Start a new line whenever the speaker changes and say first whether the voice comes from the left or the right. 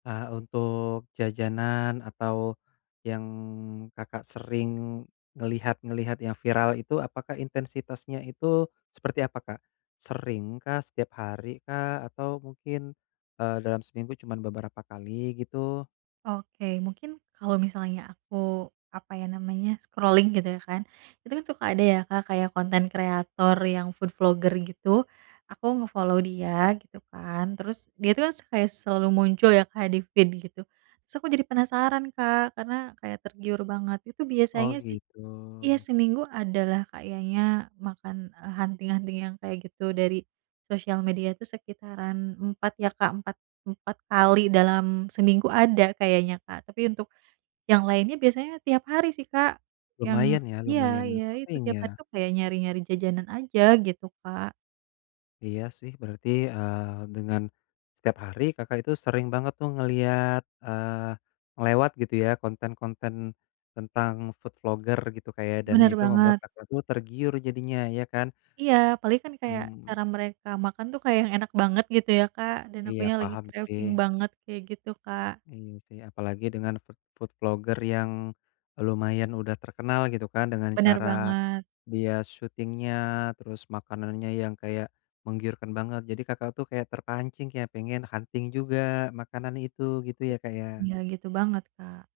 left: Eee, untuk jajanan atau yang Kakak sering ngelihat-ngelihat yang viral itu apakah intensitasnya itu seperti apa, Kak? Seringkah, setiap harikah, atau mungkin, eee, dalam seminggu cuman beberapa kali gitu?
right: Oke, mungkin kalau misalnya aku apa ya namanya scrolling gitu ya kan. Itu kan suka ada ya Kak kayak content creator yang food vlogger gitu aku nge-follow dia gitu kan. Terus dia tuh kan se kaya selalu muncul ya, Kak, di feed gitu, terus aku jadi penasaran Kak karena kayak tergiur banget, itu
left: Oh
right: biasanya sih
left: gitu.
right: iya seminggu ada lah kayaknya makan, eee, hunting-hunting yang kayak gitu dari sosial media tuh sekitaran 4 ya Kak, empat empat kali dalam seminggu ada kayaknya, Kak. Tapi untuk yang lainnya biasanya tiap hari sih Kak, yang
left: Lumayan ya,
right: ya
left: lumayan
right: ya itu
left: sering
right: tiap hari
left: ya.
right: tuh kayak nyari-nyari jajanan aja gitu, Kak.
left: Iya sih berarti, eee, dengan setiap hari Kakak itu sering banget tuh ngelihat, eee, ngelewat gitu ya konten-konten tentang food vlogger gitu Kak ya, dan
right: Bener
left: itu membuat
right: banget.
left: Kakak tuh tergiur jadinya, ya kan?
right: Iya paling kan kayak
left: Mmm.
right: cara mereka makan tuh kayak yang enak banget gitu ya, Kak. Dan
left: Iya,
right: akunya lagi
left: paham
right: craving
left: sih.
right: banget kayak gitu, Kak.
left: Iya sih, apalagi dengan food food vlogger yang lumayan udah terkenal gitu kan dengan
right: Bener
left: cara
right: banget.
left: dia shooting-nya, terus makanannya yang kayak menggiurkan banget, jadi Kakak tuh kayak terpancing ya pengen hunting juga makanan itu. Gitu ya, Kak ya?
right: Ya gitu banget, Kak.